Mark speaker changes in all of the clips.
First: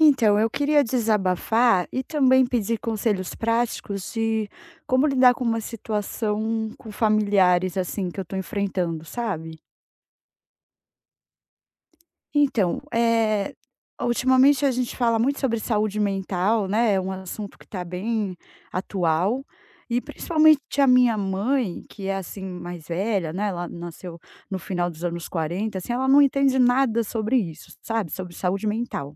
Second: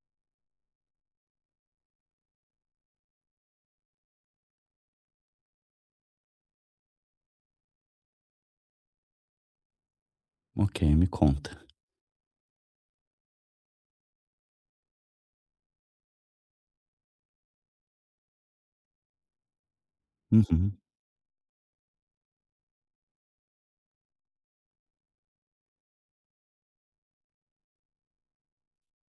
Speaker 1: Então, eu queria desabafar e também pedir conselhos práticos de como lidar com uma situação com familiares, assim, que eu estou enfrentando, sabe?
Speaker 2: Ok, me conta.
Speaker 1: Então, ultimamente a gente fala muito sobre saúde mental, né? É um assunto que está bem atual. E
Speaker 2: Uhum.
Speaker 1: principalmente a minha mãe, que é assim mais velha, né? Ela nasceu no final dos anos 40, assim, ela não entende nada sobre isso, sabe? Sobre saúde mental.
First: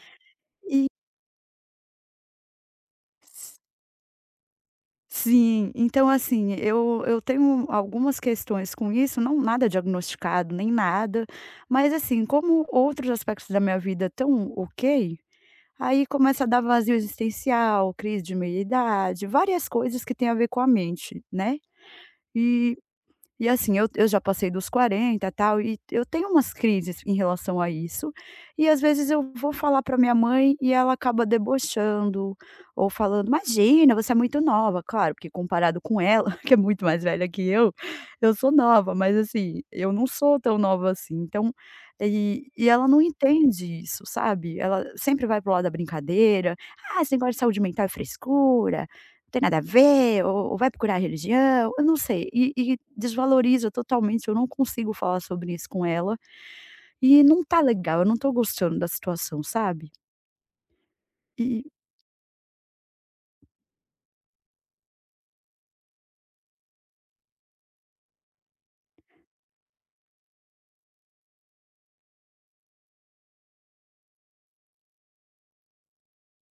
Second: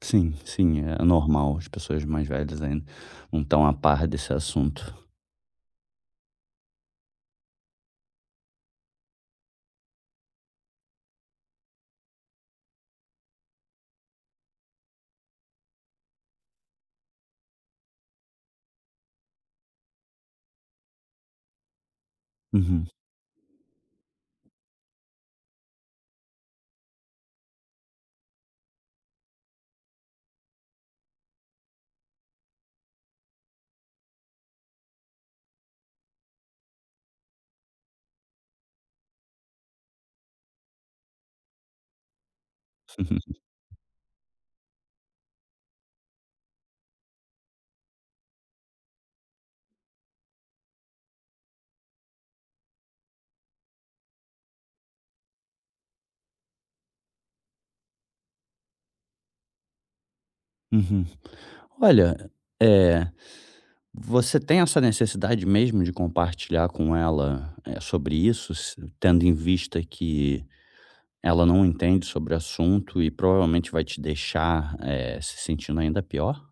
Speaker 2: Sim, sim, é normal. As pessoas mais velhas ainda
Speaker 1: E
Speaker 2: não estão a par desse assunto.
Speaker 1: Sim, então assim, eu tenho algumas questões com isso, não nada diagnosticado, nem nada, mas assim, como outros aspectos da minha vida estão ok, aí começa a dar vazio existencial, crise de meia-idade, várias coisas que têm a ver com a mente, né. E
Speaker 2: Uhum.
Speaker 1: e assim, eu já passei dos 40 tal, e eu tenho umas crises em relação a isso, e às vezes eu vou falar para minha mãe e ela acaba debochando ou falando: "Imagina, você é muito nova". Claro, porque comparado com ela, que é muito mais velha que eu sou nova, mas assim, eu não sou tão nova assim. Então, e ela não entende isso, sabe. Ela sempre vai pro lado da brincadeira: "Ah, esse negócio de saúde mental é frescura tem nada a ver, ou vai procurar a religião, eu não sei, e desvaloriza totalmente, eu não consigo falar sobre isso com ela, e não tá legal, eu não tô gostando da situação, sabe?"
Speaker 2: Uhum.
Speaker 1: E
Speaker 2: Olha, é, você tem essa necessidade mesmo de compartilhar com ela é, sobre isso, tendo em vista que ela não entende sobre o assunto e provavelmente vai te deixar é, se sentindo ainda pior?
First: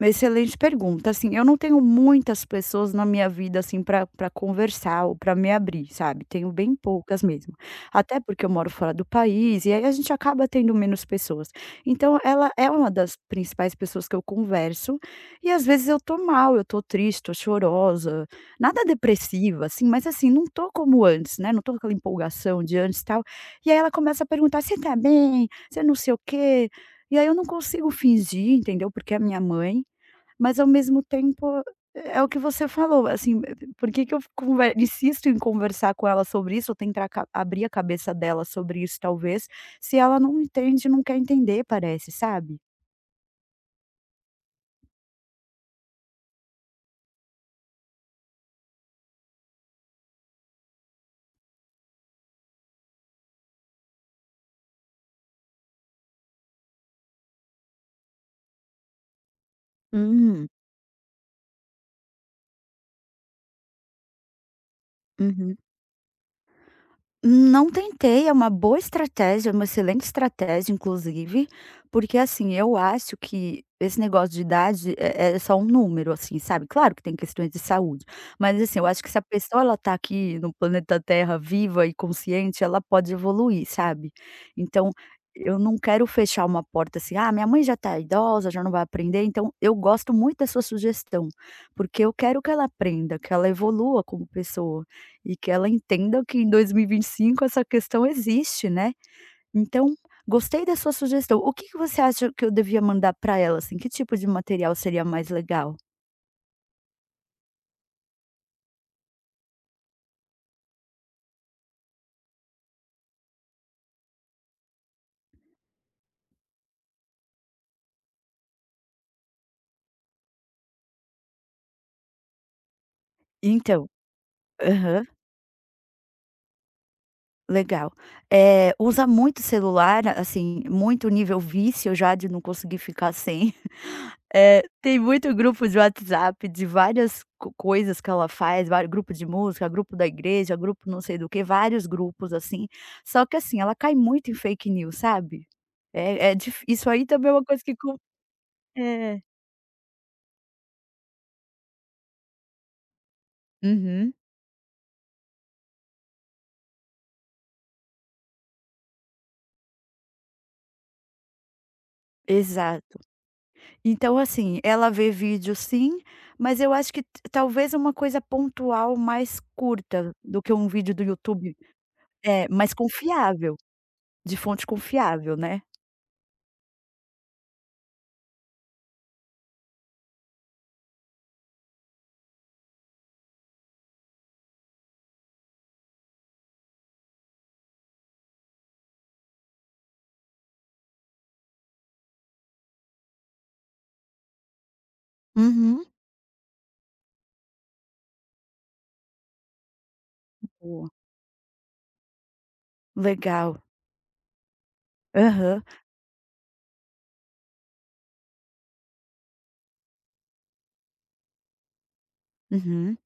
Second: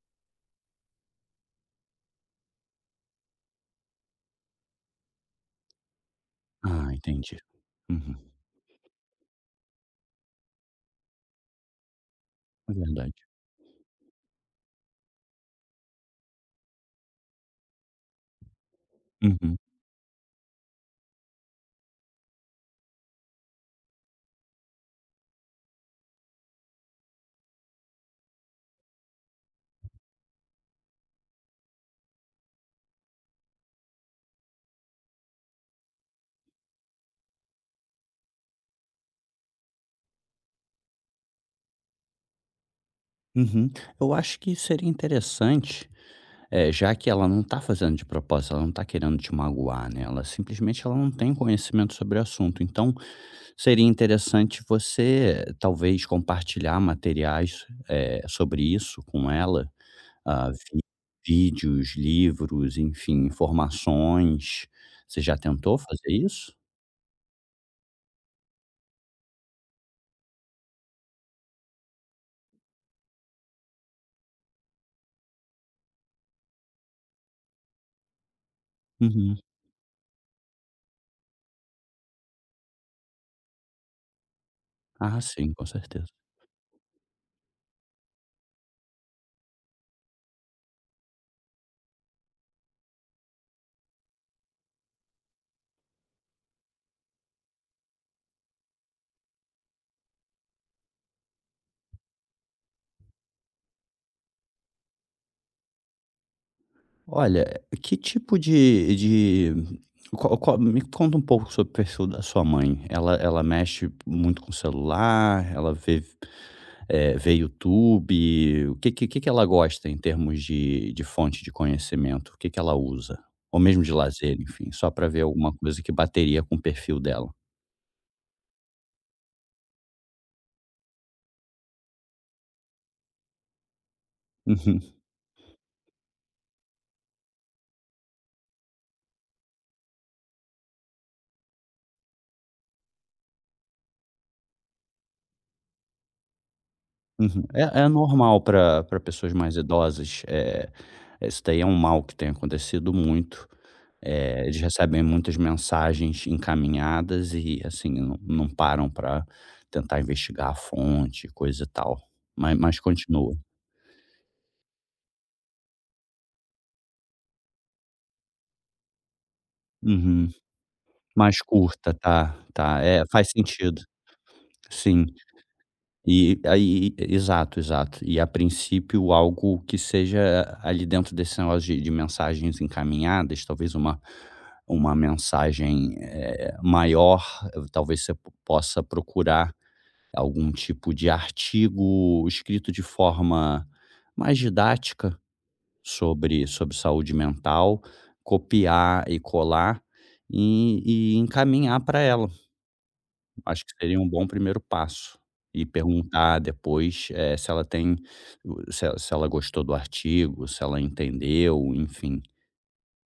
Speaker 1: Excelente pergunta. Assim, eu não tenho muitas pessoas na minha vida, assim, para conversar ou para me abrir, sabe. Tenho bem
Speaker 2: Ah,
Speaker 1: poucas
Speaker 2: entendi.
Speaker 1: mesmo.
Speaker 2: Uhum.
Speaker 1: Até porque eu moro fora do país, e aí a gente acaba tendo menos pessoas. Então ela é
Speaker 2: É
Speaker 1: uma
Speaker 2: verdade.
Speaker 1: das principais pessoas que eu converso, e às vezes eu tô mal, eu tô triste, tô chorosa, nada
Speaker 2: Uhum.
Speaker 1: depressiva, assim, mas assim, não tô como antes, né, não tô com aquela empolgação de antes, e tal. E aí ela começa a perguntar: "Você tá bem? Você não sei o quê". E aí eu não consigo fingir, entendeu, porque é minha mãe, mas ao mesmo tempo, é o que você falou, assim, por que que eu conver insisto em conversar com ela sobre isso, ou tentar ca abrir a cabeça dela sobre isso talvez, se ela não entende, não quer entender parece, sabe?
Speaker 2: Uhum. Eu acho que seria interessante. É, já que ela não tá fazendo de propósito, ela não tá querendo te magoar, né, ela simplesmente ela não tem conhecimento sobre o assunto. Então, seria interessante você talvez compartilhar materiais, sobre isso com ela.
Speaker 1: Hum,
Speaker 2: Ah, vi Vídeos, livros, enfim, informações. Você já
Speaker 1: uhum.
Speaker 2: tentou fazer isso?
Speaker 1: Não tentei, é uma boa estratégia, é uma excelente estratégia, inclusive, porque assim, eu acho que esse negócio de idade é só um número, assim, sabe? Claro que tem questões de saúde, mas assim, eu acho que se a
Speaker 2: Uhum.
Speaker 1: pessoa ela tá aqui no planeta Terra viva e consciente, ela pode evoluir, sabe? Então,
Speaker 2: Ah, sim,
Speaker 1: eu
Speaker 2: com
Speaker 1: não
Speaker 2: certeza.
Speaker 1: quero fechar uma porta assim, ah, minha mãe já tá idosa, já não vai aprender, então eu gosto muito da sua sugestão, porque eu quero que ela aprenda, que ela evolua como pessoa. E que ela entenda que em 2025 essa questão existe, né. Então, gostei da sua sugestão. O que que você acha que eu devia mandar para ela, assim, que tipo de material seria mais legal?
Speaker 2: Olha, que tipo de qual qual me conta um pouco sobre o perfil da sua mãe. Ela mexe muito com o celular? Ela vê YouTube? O que que ela gosta em termos de fonte de conhecimento? O que que ela usa? Ou mesmo
Speaker 1: Então,
Speaker 2: de lazer, enfim, só
Speaker 1: aham.
Speaker 2: para ver alguma coisa que bateria com o perfil dela.
Speaker 1: Legal. Usa muito celular, assim, muito nível vício já de não conseguir ficar sem.
Speaker 2: Uhum,
Speaker 1: Tem muito grupo de WhatsApp de várias co coisas que ela faz, vários grupo de música, grupo da igreja, grupo não sei do que vários grupos, assim. Só que assim, ela cai muito em fake news, sabe. É é dif Isso aí também é
Speaker 2: uhum.
Speaker 1: uma coisa que
Speaker 2: É
Speaker 1: com
Speaker 2: normal para pra
Speaker 1: é.
Speaker 2: pessoas mais idosas, isso daí é um mal que tem acontecido muito.
Speaker 1: Uhum.
Speaker 2: Eles recebem muitas mensagens encaminhadas e, assim, não param para tentar investigar a fonte, coisa e tal. Mas
Speaker 1: Exato.
Speaker 2: continua.
Speaker 1: Então, assim, ela vê vídeo sim, mas eu acho que talvez uma coisa pontual mais curta
Speaker 2: Uhum.
Speaker 1: do que um vídeo do
Speaker 2: Mais
Speaker 1: YouTube
Speaker 2: curta, tá,
Speaker 1: é, mais
Speaker 2: tá. É, faz
Speaker 1: confiável,
Speaker 2: sentido.
Speaker 1: de fonte
Speaker 2: Sim.
Speaker 1: confiável, né.
Speaker 2: E aí exato, exato. E a princípio algo que seja ali dentro desse negócio de mensagens encaminhadas, talvez uma mensagem, maior, talvez você possa procurar algum tipo de artigo escrito de forma mais didática
Speaker 1: Uhum.
Speaker 2: sobre saúde mental, copiar e colar
Speaker 1: Boa,
Speaker 2: e encaminhar para ela.
Speaker 1: legal.
Speaker 2: Acho que seria um bom primeiro passo.
Speaker 1: Aham,
Speaker 2: E perguntar depois, se ela gostou do artigo, se ela entendeu, enfim.
Speaker 1: uhum.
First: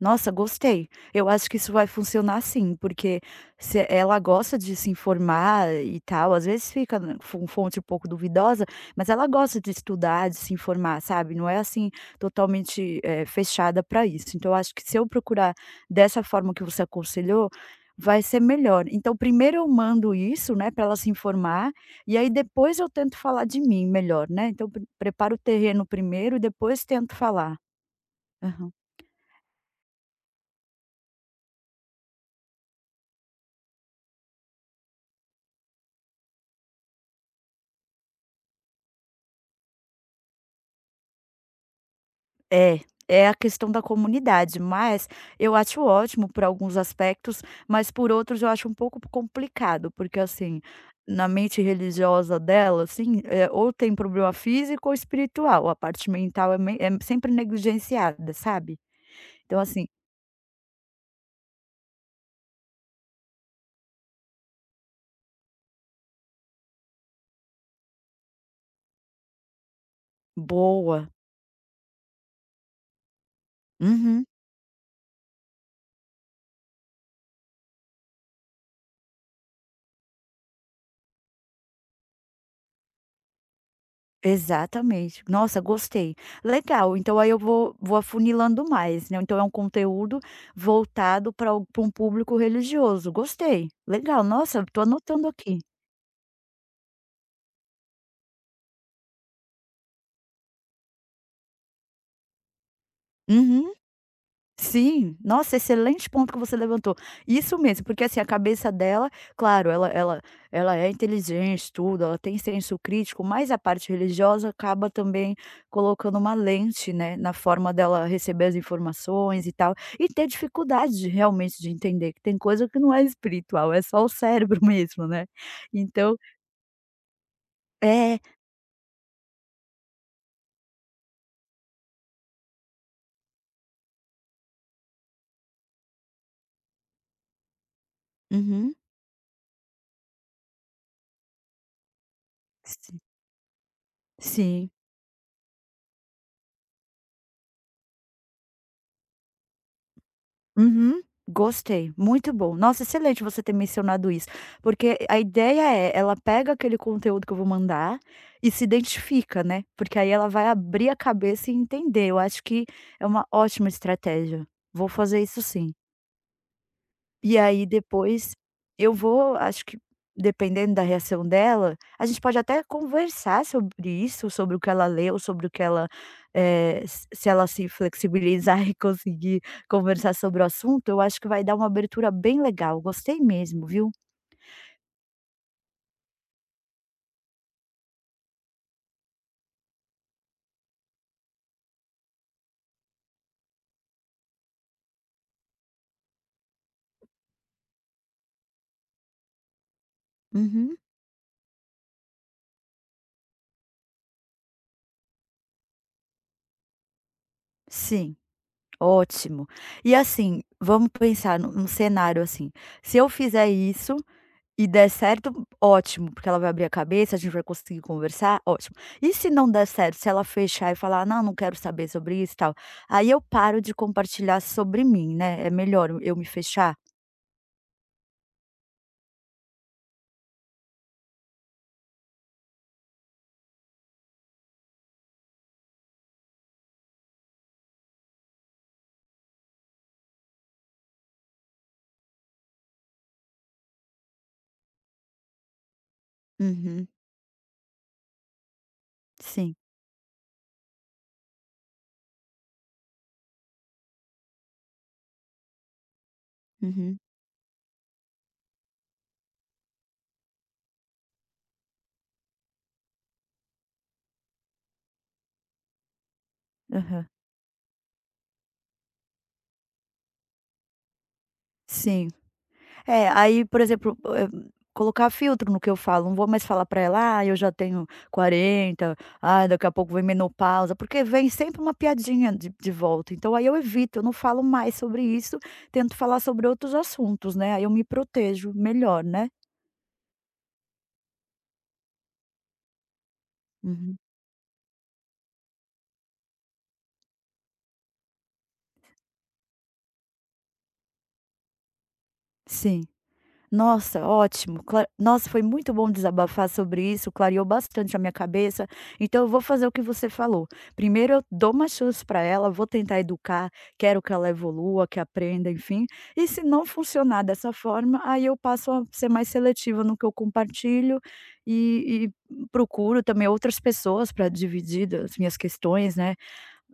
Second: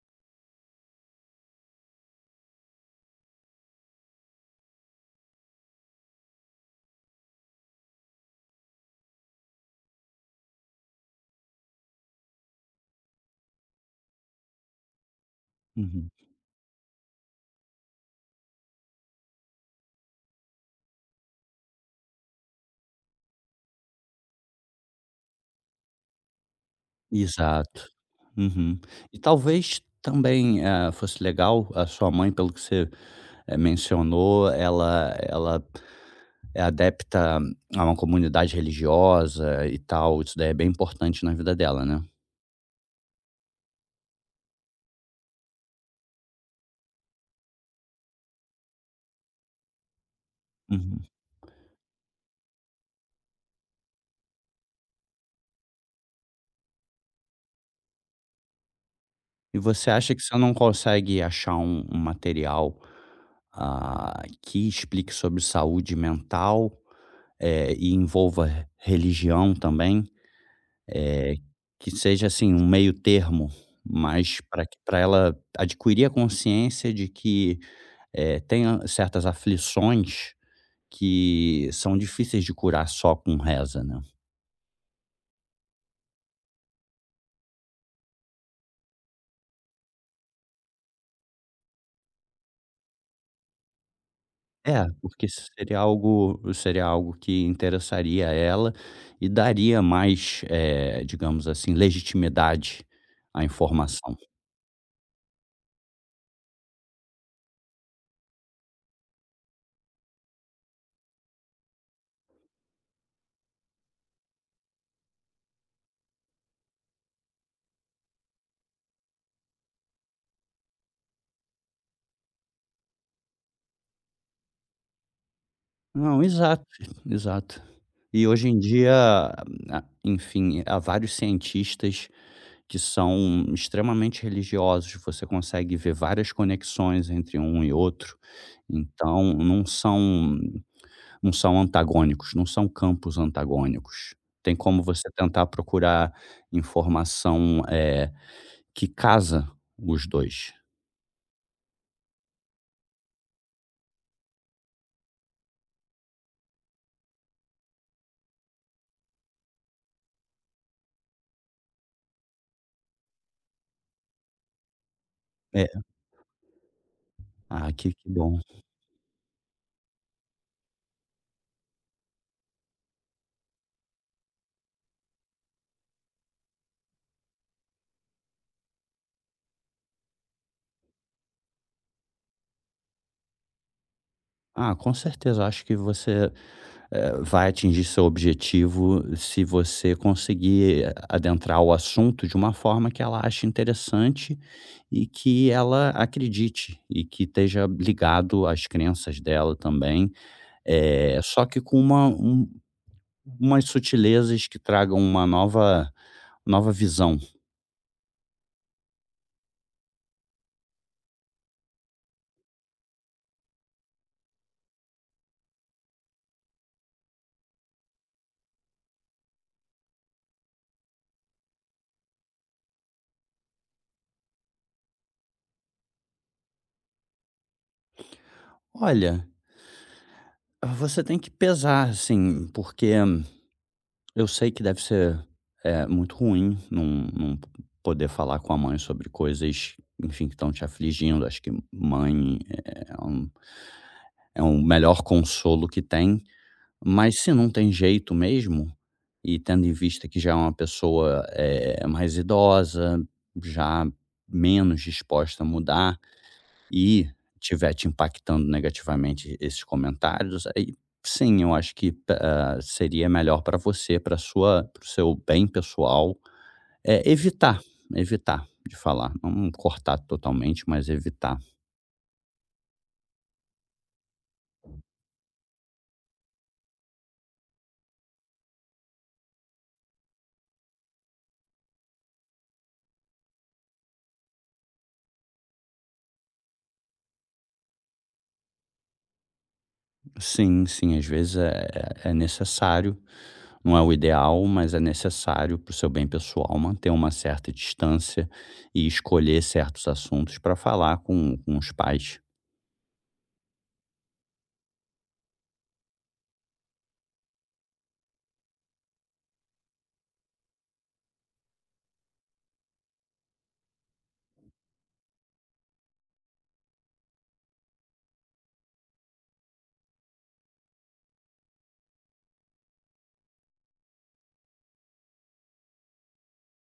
Speaker 1: Nossa, gostei. Eu acho que isso vai funcionar sim, porque se ela gosta de se informar e tal, às vezes fica né, com fonte um pouco duvidosa, mas ela gosta de estudar, de se informar, sabe? Não é assim totalmente fechada para isso. Então, eu acho que se eu procurar
Speaker 2: Uhum.
Speaker 1: dessa forma que você aconselhou, vai ser melhor. Então, primeiro eu mando isso, né, para ela se informar, e aí depois eu tento falar de mim melhor, né? Então, preparo o terreno primeiro e depois tento falar.
Speaker 2: Exato. Uhum. E talvez também, fosse legal a sua mãe, pelo que você, mencionou, ela é adepta a uma comunidade religiosa e tal, isso daí é bem importante na vida dela, né?
Speaker 1: É, é a questão da comunidade, mas eu acho ótimo por alguns aspectos, mas por outros eu acho um pouco complicado, porque assim,
Speaker 2: Uhum.
Speaker 1: na mente religiosa dela, assim, ou tem problema físico ou espiritual, a parte mental é mei é sempre negligenciada, sabe.
Speaker 2: E
Speaker 1: Então assim,
Speaker 2: você acha que você não consegue achar um material, ah, que explique sobre saúde mental, e envolva religião também?
Speaker 1: boa.
Speaker 2: Eh, que seja, assim, um meio termo,
Speaker 1: Uhum.
Speaker 2: mas para que pra ela adquirir a consciência de que, tem a certas aflições que são difíceis de curar só com reza, né.
Speaker 1: Exatamente. Nossa, gostei. Legal, então aí eu vou afunilando mais, né, então é um conteúdo voltado para um público religioso. Gostei. Legal, nossa, estou
Speaker 2: É, porque
Speaker 1: anotando aqui.
Speaker 2: seria algo que interessaria a ela e daria mais, digamos assim, legitimidade à
Speaker 1: Uhum.
Speaker 2: informação.
Speaker 1: Sim, nossa, excelente ponto que você levantou. Isso mesmo, porque assim, a cabeça dela, claro, ela é inteligente, tudo, ela tem senso crítico, mas a parte religiosa acaba também colocando uma lente, né, na forma dela receber as informações e tal, e ter dificuldade de realmente de entender que tem coisa que não é espiritual, é só o cérebro mesmo, né. Então
Speaker 2: Não, exato, exato.
Speaker 1: é,
Speaker 2: E hoje em dia, a enfim, há vários cientistas que são extremamente religiosos, você consegue ver várias conexões entre um e outro,
Speaker 1: uhum,
Speaker 2: então não são antagônicos, não são
Speaker 1: si
Speaker 2: campos antagônicos. Tem
Speaker 1: sim.
Speaker 2: como você tentar procurar informação, que casa os 2.
Speaker 1: Uhum, gostei, muito bom. Nossa, excelente você ter mencionado isso, porque a ideia é, ela pega aquele conteúdo que eu vou mandar e se identifica, né, porque aí ela vai abrir a cabeça e entender. Eu acho que é uma ótima estratégia. Vou fazer isso
Speaker 2: É.
Speaker 1: sim. E aí
Speaker 2: Ah, que
Speaker 1: depois
Speaker 2: bom.
Speaker 1: eu vou acho que dependendo da reação dela, a gente pode até conversar sobre isso, sobre o que ela leu, sobre o que ela, se ela se flexibilizar e conseguir conversar sobre o assunto, eu acho que vai dar uma abertura bem legal, gostei mesmo, viu.
Speaker 2: Ah, com certeza, acho que você vai atingir seu objetivo se você conseguir adentrar o assunto de uma forma que ela ache interessante e que ela acredite e que esteja ligado às crenças dela também,
Speaker 1: Uhum.
Speaker 2: só que com umas sutilezas que tragam uma nova nova visão.
Speaker 1: Sim, ótimo. E assim, vamos pensar num cenário assim, se eu fizer isso e der certo, ótimo, porque ela vai abrir a cabeça, a gente vai conseguir conversar, ótimo. E se não der certo, se ela fechar e falar: "Não, não quero saber sobre isso e tal", aí eu paro de compartilhar sobre mim, né, é melhor eu me fechar.
Speaker 2: Olha, você tem que pesar, assim, porque eu sei que deve ser, muito ruim não poder falar com a mãe sobre coisas, enfim, que estão te afligindo. Acho que mãe é o melhor consolo que tem,
Speaker 1: Uhum,
Speaker 2: mas se não tem jeito mesmo, e
Speaker 1: sim.
Speaker 2: tendo em vista que já é uma pessoa, mais idosa, já menos disposta a mudar,
Speaker 1: Uhum,
Speaker 2: e tiver te impactando negativamente esses comentários, aí sim, eu acho que ah, seria melhor para você, para o seu bem pessoal, é
Speaker 1: aham.
Speaker 2: evitar, evitar de falar, não cortar totalmente, mas evitar.
Speaker 1: Sim. É, aí, por exemplo, colocar filtro no que eu falo, não vou mais falar pra ela: "Ah, eu já tenho 40 ah, daqui a pouco vem menopausa", porque vem sempre uma piadinha de volta, então aí eu evito, eu não falo mais sobre isso, tento falar sobre outros assuntos, né, aí eu me protejo melhor, né.
Speaker 2: Sim, sim, às vezes é necessário, não é o
Speaker 1: Uhum.
Speaker 2: ideal, mas é necessário para o seu bem pessoal manter uma certa distância e escolher certos assuntos para falar com os pais.
Speaker 1: Sim. Nossa, ótimo. Cla nossa, foi muito bom desabafar sobre isso, clareou bastante a minha cabeça. Então eu vou fazer o que você falou. Primeiro eu dou uma chance para ela, vou tentar educar, quero que ela evolua, que aprenda, enfim. E se não funcionar dessa forma, aí eu passo a ser mais seletiva no que eu compartilho e procuro também outras pessoas para dividir das minhas questões, né,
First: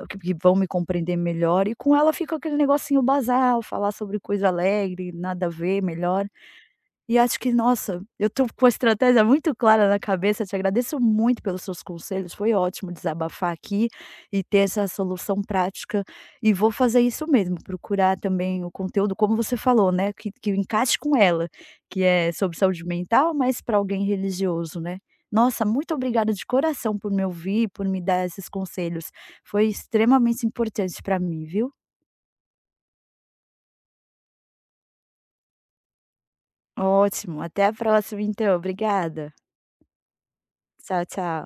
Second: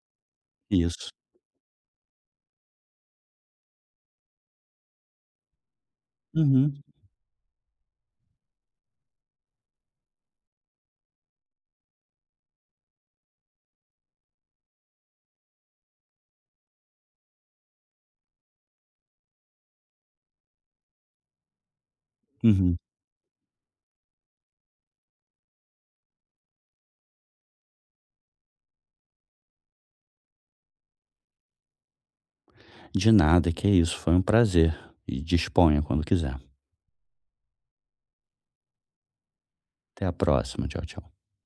Speaker 1: que vão me
Speaker 2: Isso.
Speaker 1: compreender melhor. E com ela fica aquele negocinho basal, falar sobre coisa alegre, nada a ver, melhor.
Speaker 2: Uhum,
Speaker 1: E acho que, nossa, eu tô com a estratégia muito clara na cabeça, te agradeço muito pelos seus conselhos, foi ótimo desabafar aqui e ter essa solução prática, e vou fazer isso mesmo, procurar também o conteúdo, como você falou, né, que encaixe com ela, que é sobre
Speaker 2: uhum.
Speaker 1: saúde mental, mas para alguém religioso, né. Nossa, muito obrigada de coração por me ouvir, por me dar esses conselhos, foi extremamente importante para mim, viu.
Speaker 2: De nada, que é isso. Foi um prazer. E disponha quando quiser.
Speaker 1: Ótimo, até a próxima então, obrigada.
Speaker 2: Até a próxima. Tchau,
Speaker 1: Tchau,
Speaker 2: tchau.
Speaker 1: tchau.